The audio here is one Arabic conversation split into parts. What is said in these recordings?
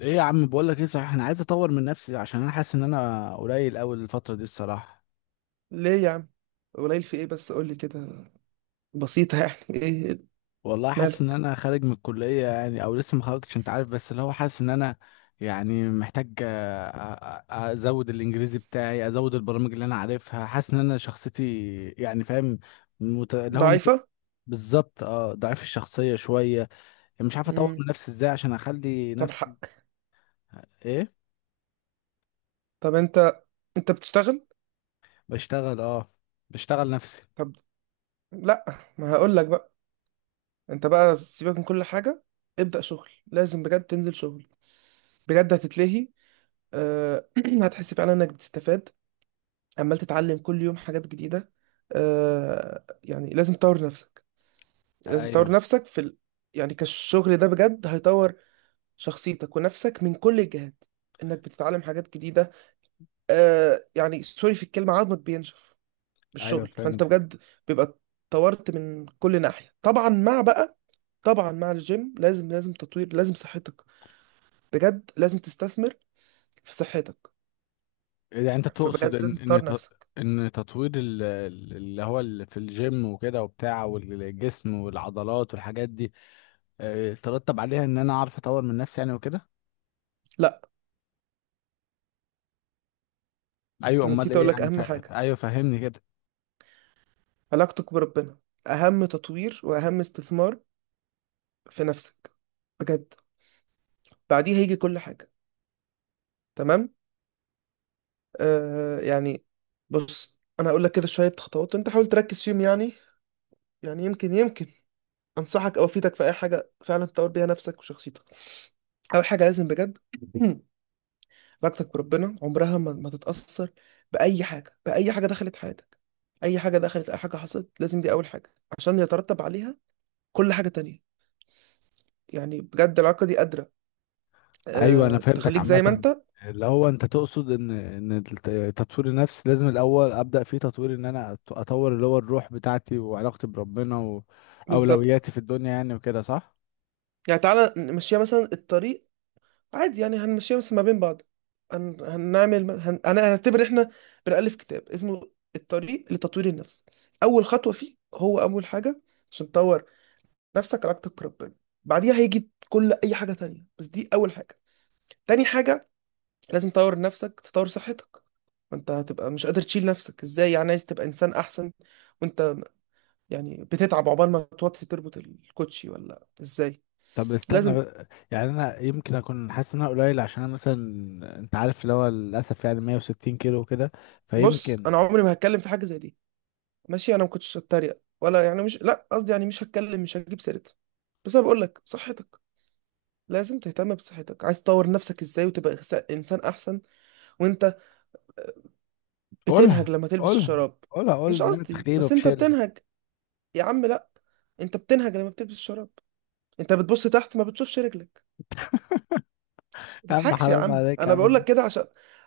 ايه يا عم بقول لك ايه صحيح، انا عايز اطور من نفسي عشان انا حاسس ان انا قليل قوي الفتره دي الصراحه. ليه يا عم؟ قليل في ايه بس قول لي كده. بسيطة يعني ايه؟ والله حاسس ان مالك؟ انا خارج من الكليه يعني، او لسه ما خرجتش انت عارف، بس اللي هو حاسس ان انا يعني محتاج ازود الانجليزي بتاعي، ازود البرامج اللي انا عارفها، حاسس ان انا شخصيتي يعني فاهم. مت... اللي هو مت... ضعيفة. بالظبط اه، ضعيف الشخصيه شويه. يعني مش عارف اطور امم من نفسي ازاي عشان اخلي طب حق. نفسي ايه. طب انت بتشتغل؟ بشتغل اه، بشتغل نفسي. طب لا، ما هقول لك بقى. انت بقى سيبك من كل حاجة، ابدأ شغل. لازم بجد تنزل شغل بجد، هتتلهي. أه... هتحس فعلا انك بتستفاد، عمال تتعلم كل يوم حاجات جديدة. يعني لازم تطور نفسك، لازم ايوه، تطور نفسك في يعني كالشغل ده بجد هيطور شخصيتك ونفسك من كل الجهات، انك بتتعلم حاجات جديدة. آه يعني سوري في الكلمة، عظمك بينشف ايوه بالشغل، فانت فهمت بجد بيبقى طورت من كل ناحية. طبعا مع بقى، طبعا مع الجيم لازم تطوير، لازم صحتك بجد، لازم تستثمر في صحتك. يعني. انت تقصد فبجد لازم ان تطور ان ت- نفسك. ان تطوير في الجيم وكده وبتاع، والجسم والعضلات والحاجات دي، ترتب عليها ان انا اعرف اطور من نفسي يعني وكده. لا، ايوه أنا امال نسيت ايه اقول لك يعني اهم حاجة: ايوه فهمني كده. علاقتك بربنا، اهم تطوير واهم استثمار في نفسك بجد، بعديها هيجي كل حاجة. تمام. آه يعني بص، انا هقول لك كده شوية خطوات انت حاول تركز فيهم يعني. يعني يمكن انصحك او افيدك في اي حاجه فعلا تطور بيها نفسك وشخصيتك. اول حاجه لازم بجد علاقتك بربنا عمرها ما تتاثر باي حاجه، باي حاجه دخلت حياتك. اي حاجه دخلت، اي حاجه حصلت، لازم دي اول حاجه عشان يترتب عليها كل حاجه تانية. يعني بجد العلاقه دي قادره ايوه انا أه فهمتك تخليك زي ما عامه. انت. اللي هو انت تقصد ان ان تطوير النفس لازم الاول ابدا فيه تطوير. ان انا اطور اللي هو الروح بتاعتي وعلاقتي بربنا بالظبط. واولوياتي في الدنيا يعني وكده، صح؟ يعني تعالى نمشيها مثلا الطريق عادي، يعني هنمشيها بس ما بين بعض. هنعمل انا هعتبر احنا بنألف كتاب اسمه الطريق لتطوير النفس. اول خطوة فيه هو اول حاجة عشان تطور نفسك علاقتك بربنا، بعديها هيجي كل اي حاجة تانية، بس دي اول حاجة. تاني حاجة لازم تطور نفسك، تطور صحتك. ما انت هتبقى مش قادر تشيل نفسك ازاي، يعني عايز تبقى انسان احسن وانت يعني بتتعب عقبال ما توطي تربط الكوتشي ولا ازاي؟ طب استنى لازم. بقى. يعني انا يمكن اكون حاسس ان انا قليل عشان انا مثلا انت عارف اللي هو للاسف يعني 160 كيلو وكده، بص، فيمكن. انا عمري ما هتكلم في حاجة زي دي، ماشي. انا ما كنتش هتريق ولا، يعني مش، لا قصدي يعني مش هتكلم، مش هجيب سيرتها. بس انا بقول لك صحتك، لازم تهتم بصحتك. عايز تطور نفسك ازاي وتبقى انسان احسن وانت بتنهج قولها، لما تلبس قولها، الشراب؟ قولها، قول مش ان انا قصدي، تخين بس انت وفشل. بتنهج. يا عم لا، انت بتنهج لما بتلبس الشراب، انت بتبص تحت ما بتشوفش رجلك. ما يا عم تضحكش يا حرام عم، عليك يا انا بقول عم. لك كده عشان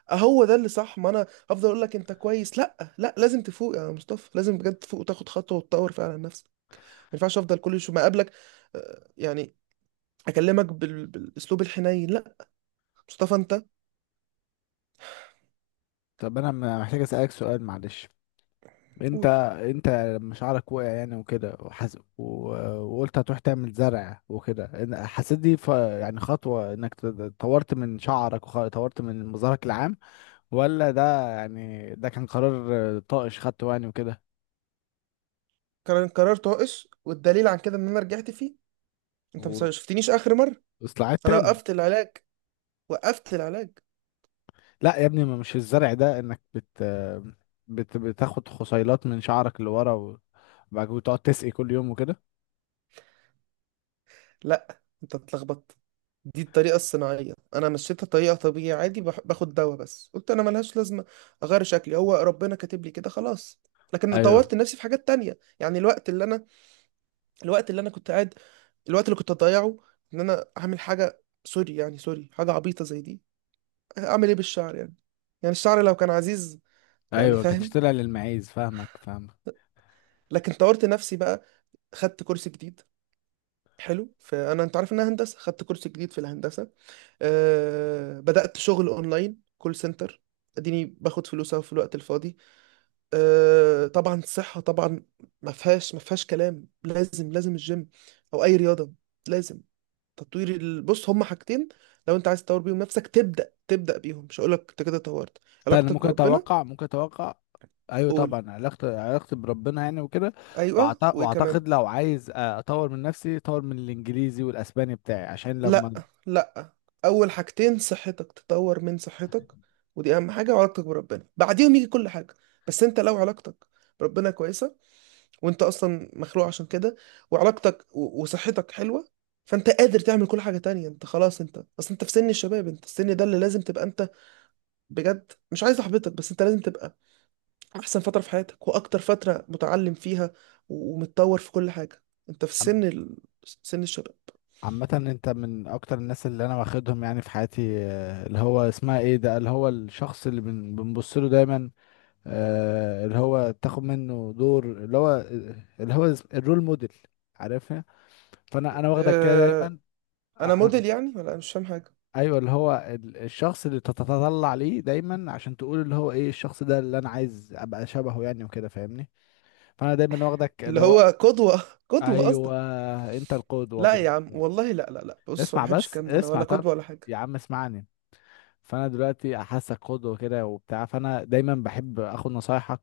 هو ده اللي صح. ما انا هفضل اقول لك انت كويس. لا لا، لازم تفوق يا مصطفى، لازم بجد تفوق وتاخد خطوه وتطور فعلا نفسك. ما ينفعش افضل كل شويه ما اقابلك، يعني اكلمك بالاسلوب الحنين، لا. مصطفى انت، طب انا محتاج اسالك سؤال معلش. انت قول. انت لما شعرك وقع يعني وكده وقلت هتروح تعمل زرع وكده حسيت دي يعني خطوة انك طورت من شعرك وطورت من مظهرك العام، ولا ده يعني ده كان قرار طائش خدته يعني وكده قرار طائش، والدليل عن كده ان انا رجعت فيه. انت ما شفتنيش اخر مره، واصلاحات انا تاني؟ وقفت العلاج، وقفت العلاج. لا يا ابني، ما مش الزرع ده انك بت بتاخد خصيلات من شعرك اللي ورا وبعد كده تقعد تسقي كل يوم وكده. لا انت اتلخبطت، دي الطريقه الصناعيه. انا مشيتها طريقه طبيعيه عادي، باخد دواء بس قلت انا ملهاش لازمه. اغير شكلي، هو ربنا كاتب لي كده خلاص. لكن ايوه، طورت نفسي في حاجات تانية يعني. الوقت اللي انا، الوقت اللي انا كنت قاعد، الوقت اللي كنت اضيعه ان انا اعمل حاجه، سوري يعني، سوري حاجه عبيطه زي دي. اعمل ايه بالشعر يعني؟ يعني الشعر لو كان عزيز، يعني ايوه كانت فاهم. طلع للمعيز، فاهمك فاهمك. لكن طورت نفسي بقى، خدت كورس جديد حلو. فانا انت عارف انها هندسه، خدت كورس جديد في الهندسه. أه بدات شغل اونلاين كول سنتر، اديني باخد فلوس أهو في الوقت الفاضي. أه طبعا الصحه طبعا، ما فيهاش كلام، لازم، لازم الجيم او اي رياضه، لازم. تطوير بص، هما حاجتين لو انت عايز تطور بيهم نفسك تبدا بيهم، مش هقولك انت كده طورت. استنى، علاقتك ممكن وربنا، اتوقع، ممكن اتوقع. ايوه قول. طبعا، علاقتي علاقتي بربنا يعني وكده. ايوه وايه كمان؟ واعتقد لو عايز اطور من نفسي، اطور من الانجليزي والاسباني بتاعي عشان لما. لا لا، اول حاجتين صحتك، تطور من صحتك ودي اهم حاجه، وعلاقتك بربنا، بعديهم يجي كل حاجه. بس انت لو علاقتك بربنا كويسه، وانت اصلا مخلوق عشان كده، وعلاقتك وصحتك حلوه، فانت قادر تعمل كل حاجه تانية. انت خلاص، انت بس انت في سن الشباب، انت السن ده اللي لازم تبقى انت بجد. مش عايز احبطك، بس انت لازم تبقى احسن فتره في حياتك واكتر فتره متعلم فيها، ومتطور في كل حاجه. انت في سن سن الشباب. عامة انت من اكتر الناس اللي انا واخدهم يعني في حياتي، اللي هو اسمها ايه ده، اللي هو الشخص اللي بنبص له دايما، اللي هو تاخد منه دور، اللي هو اللي هو الرول موديل. عارفها؟ فانا، واخدك كده أه... دايما. آه، انا آه، موديل يعني، ولا أنا مش فاهم حاجه؟ ايوه، اللي هو الشخص اللي تتطلع ليه دايما عشان تقول اللي هو ايه الشخص ده اللي انا عايز ابقى شبهه يعني وكده، فاهمني؟ فانا دايما واخدك اللي اللي هو هو. قدوة، قدوة ايوه، قصدك؟ انت القدوة لا يا عم والله، لا لا لا، بص ما اسمع بحبش بس، الكلام ده، انا اسمع ولا طب. قدوة ولا حاجة. يا عم اسمعني. فانا دلوقتي حاسك قدوه كده وبتاع، فانا دايما بحب اخد نصايحك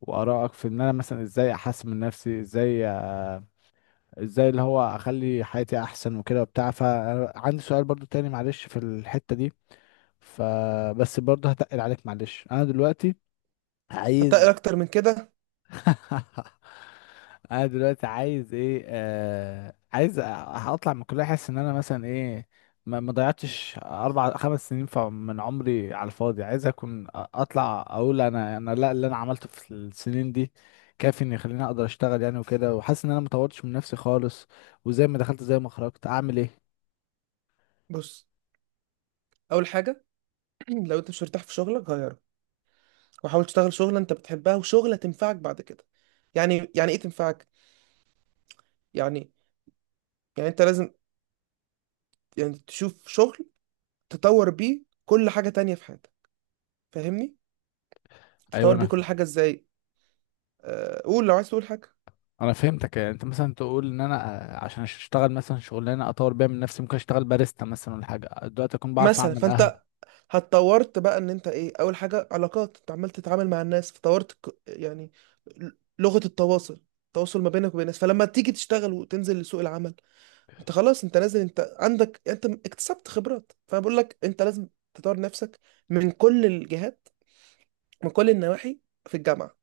وارائك في ان انا مثلا ازاي احسن من نفسي، ازاي ازاي اللي هو اخلي حياتي احسن وكده وبتاع. فعندي سؤال برضو تاني معلش في الحته دي، فبس برضو هتقل عليك معلش. انا دلوقتي هتقل عايز. اكتر من كده. انا دلوقتي عايز ايه؟ آه عايز اطلع من الكليه، احس ان انا مثلا ايه، ما ضيعتش 4 5 سنين من عمري على الفاضي. عايز اكون اطلع اقول انا، لا، اللي انا عملته في السنين دي كافي ان يخليني اقدر اشتغل يعني وكده. وحاسس ان انا ما طورتش من نفسي خالص، وزي ما دخلت زي ما خرجت. اعمل ايه؟ بص، اول حاجة لو انت مش مرتاح في شغلك غيره، وحاول تشتغل شغلة انت بتحبها وشغلة تنفعك بعد كده. يعني يعني ايه تنفعك؟ يعني، يعني انت لازم يعني تشوف شغل تطور بيه كل حاجة تانية في حياتك، فاهمني؟ ايوه تطور بيه كل حاجة ازاي؟ أه قول، لو عايز تقول حاجة. انا فهمتك. يعني انت مثلا تقول ان انا عشان اشتغل مثلا شغلانه اطور بيها من نفسي، ممكن اشتغل باريستا مثلا ولا حاجه دلوقتي اكون بعرف مثلا اعمل فانت قهوه. هتطورت بقى ان انت ايه، اول حاجه علاقات، انت عمال تتعامل مع الناس فطورت يعني ل- لغه التواصل، التواصل ما بينك وبين الناس. فلما تيجي تشتغل وتنزل لسوق العمل، انت خلاص انت نازل، انت عندك، انت اكتسبت خبرات. فانا بقول لك انت لازم تطور نفسك من كل الجهات، من كل النواحي، في الجامعه،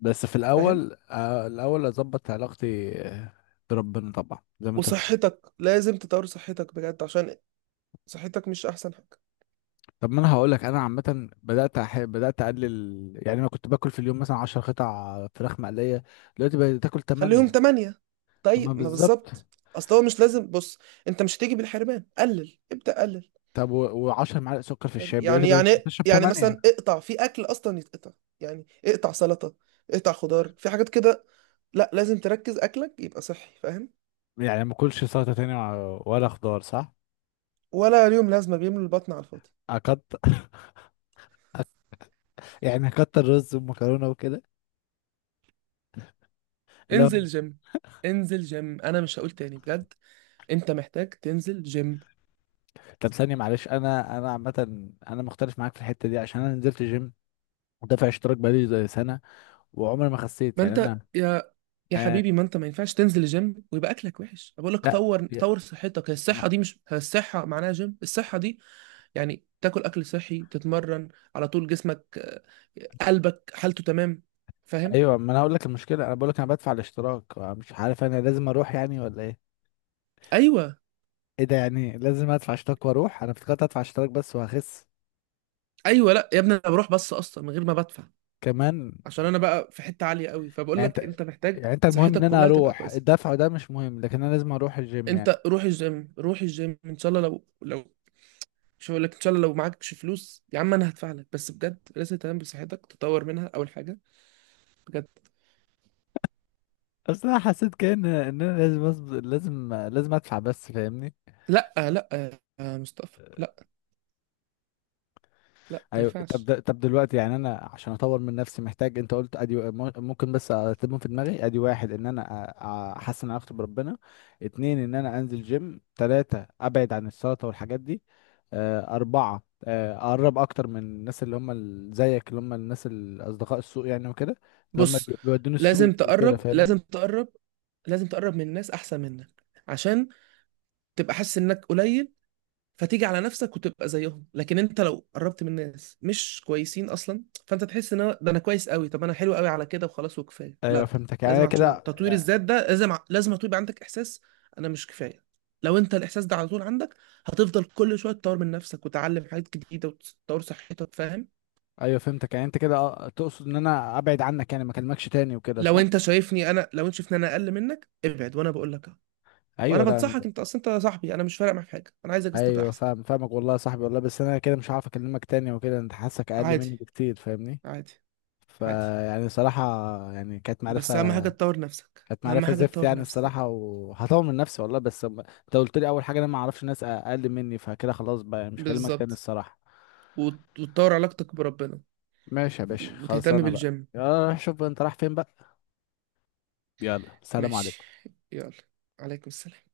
بس في فاهم؟ الاول الاول اظبط علاقتي بربنا طبعا زي ما انت بتقول. وصحتك، لازم تطور صحتك بجد عشان صحتك مش احسن حاجه. طب ما انا هقول لك انا عامه، بدات اقلل. يعني انا كنت باكل في اليوم مثلا 10 قطع فراخ مقليه، دلوقتي بقيت تاكل خليهم 8. تمانية، طيب تمام ما بالظبط. بالظبط. اصل هو مش لازم، بص انت مش هتيجي بالحرمان، قلل، ابدأ قلل. طب و10 معالق سكر في فاهم؟ الشاي دلوقتي يعني بقيت يعني، بشرب يعني 8. مثلا اقطع في اكل اصلا يتقطع. يعني اقطع سلطة، اقطع خضار في حاجات كده. لا، لازم تركز اكلك يبقى صحي، فاهم؟ يعني ما اكلش سلطه تاني، ولا خضار، صح؟ ولا اليوم لازمة، بيملوا البطن على الفاضي. اكتر. يعني اكتر رز ومكرونه وكده. لا. انزل جيم، انزل جيم، انا مش هقول تاني بجد، انت محتاج تنزل جيم. طب ثانيه معلش، انا، عامه انا مختلف معاك في الحته دي عشان انا نزلت جيم ودافع اشتراك بقالي زي سنة، وعمري ما خسيت ما يعني انا. انت يا آه، حبيبي، ما انت ما ينفعش تنزل الجيم ويبقى اكلك وحش. بقول لك لا. طور، يا- طور صحتك هي، الصحة ما- دي مش هي الصحة معناها جيم. الصحة دي يعني تاكل اكل صحي، تتمرن، على طول جسمك، آه، قلبك حالته تمام، فاهم؟ ايوه ما انا هقول لك المشكله، انا بقول لك انا بدفع الاشتراك مش عارف انا لازم اروح يعني ولا ايه. ايوه. ايه ده يعني؟ لازم ادفع اشتراك واروح؟ انا افتكرت ادفع اشتراك بس وهخس ايوه لا يا ابني، انا بروح بس اصلا من غير ما بدفع، كمان. عشان انا بقى في حته عاليه قوي. فبقول يعني لك انت، انت محتاج يعني انت المهم ان صحتك انا كلها تبقى اروح، كويسه. الدفع ده مش مهم، لكن انا لازم اروح الجيم يعني. انت روح الجيم، روح الجيم ان شاء الله. لو لو، مش هقول لك ان شاء الله، لو معكش فلوس يا عم انا هدفع لك، بس بجد لازم تهتم بصحتك، تطور منها اول حاجه بجد. اصل انا حسيت كأن ان انا لازم لازم ادفع بس، فاهمني؟ لا لا يا مصطفى، لا لا ما ايوه طب ينفعش. طب دلوقتي يعني انا عشان اطور من نفسي محتاج، انت قلت ادي ممكن بس ارتبهم في دماغي؟ ادي واحد، ان انا احسن علاقتي بربنا. اتنين، ان انا انزل جيم. تلاتة، ابعد عن السلطة والحاجات دي. اربعة اقرب اكتر من الناس اللي هم زيك، اللي هم الناس الاصدقاء السوق يعني وكده، اللي هم بص بيودوني لازم السوق وكده، تقرب، فاهمني؟ لازم تقرب، لازم تقرب من ناس احسن منك، عشان تبقى حاسس انك قليل فتيجي على نفسك وتبقى زيهم. لكن انت لو قربت من ناس مش كويسين اصلا، فانت تحس ان ده انا كويس قوي، طب انا حلو قوي على كده وخلاص وكفايه. ايوه لا فهمتك يعني لازم، أنا كده عشان تطوير يعني. الذات ده لازم، لازم يبقى عندك احساس انا مش كفايه. لو انت الاحساس ده على طول عندك، هتفضل كل شويه تطور من نفسك وتتعلم حاجات جديده وتطور صحتك، فاهم؟ ايوه فهمتك. يعني انت كده تقصد ان انا ابعد عنك يعني، ما اكلمكش تاني وكده، لو صح؟ انت شايفني انا، لو انت شايفني انا اقل منك ابعد، وانا بقول لك وانا ايوه، لا. بنصحك انت اصلا، انت صاحبي، انا مش فارق معاك في حاجه، انا عايزك بس تبقى ايوه احسن. فاهم، فاهمك والله يا صاحبي، والله. بس انا كده مش هعرف اكلمك تاني وكده، انت حاسك اقل عادي، مني بكتير فاهمني. عادي، عادي، فيعني صراحه يعني، كانت معرفه، بس اهم حاجه تطور نفسك، كانت اهم معرفه حاجه زفت تطور يعني الصراحه. نفسك. وهطور من نفسي والله، بس انت قلت لي اول حاجه انا ما اعرفش ناس اقل مني، فكده خلاص بقى يعني مش هكلمك تاني بالظبط، الصراحه. وتطور علاقتك بربنا ماشي يا باشا، خلاص وتهتم انا بقى. بالجيم. يلا روح شوف بقى انت رايح فين بقى. يلا، سلام ماشي، عليكم. يلا، عليكم السلام.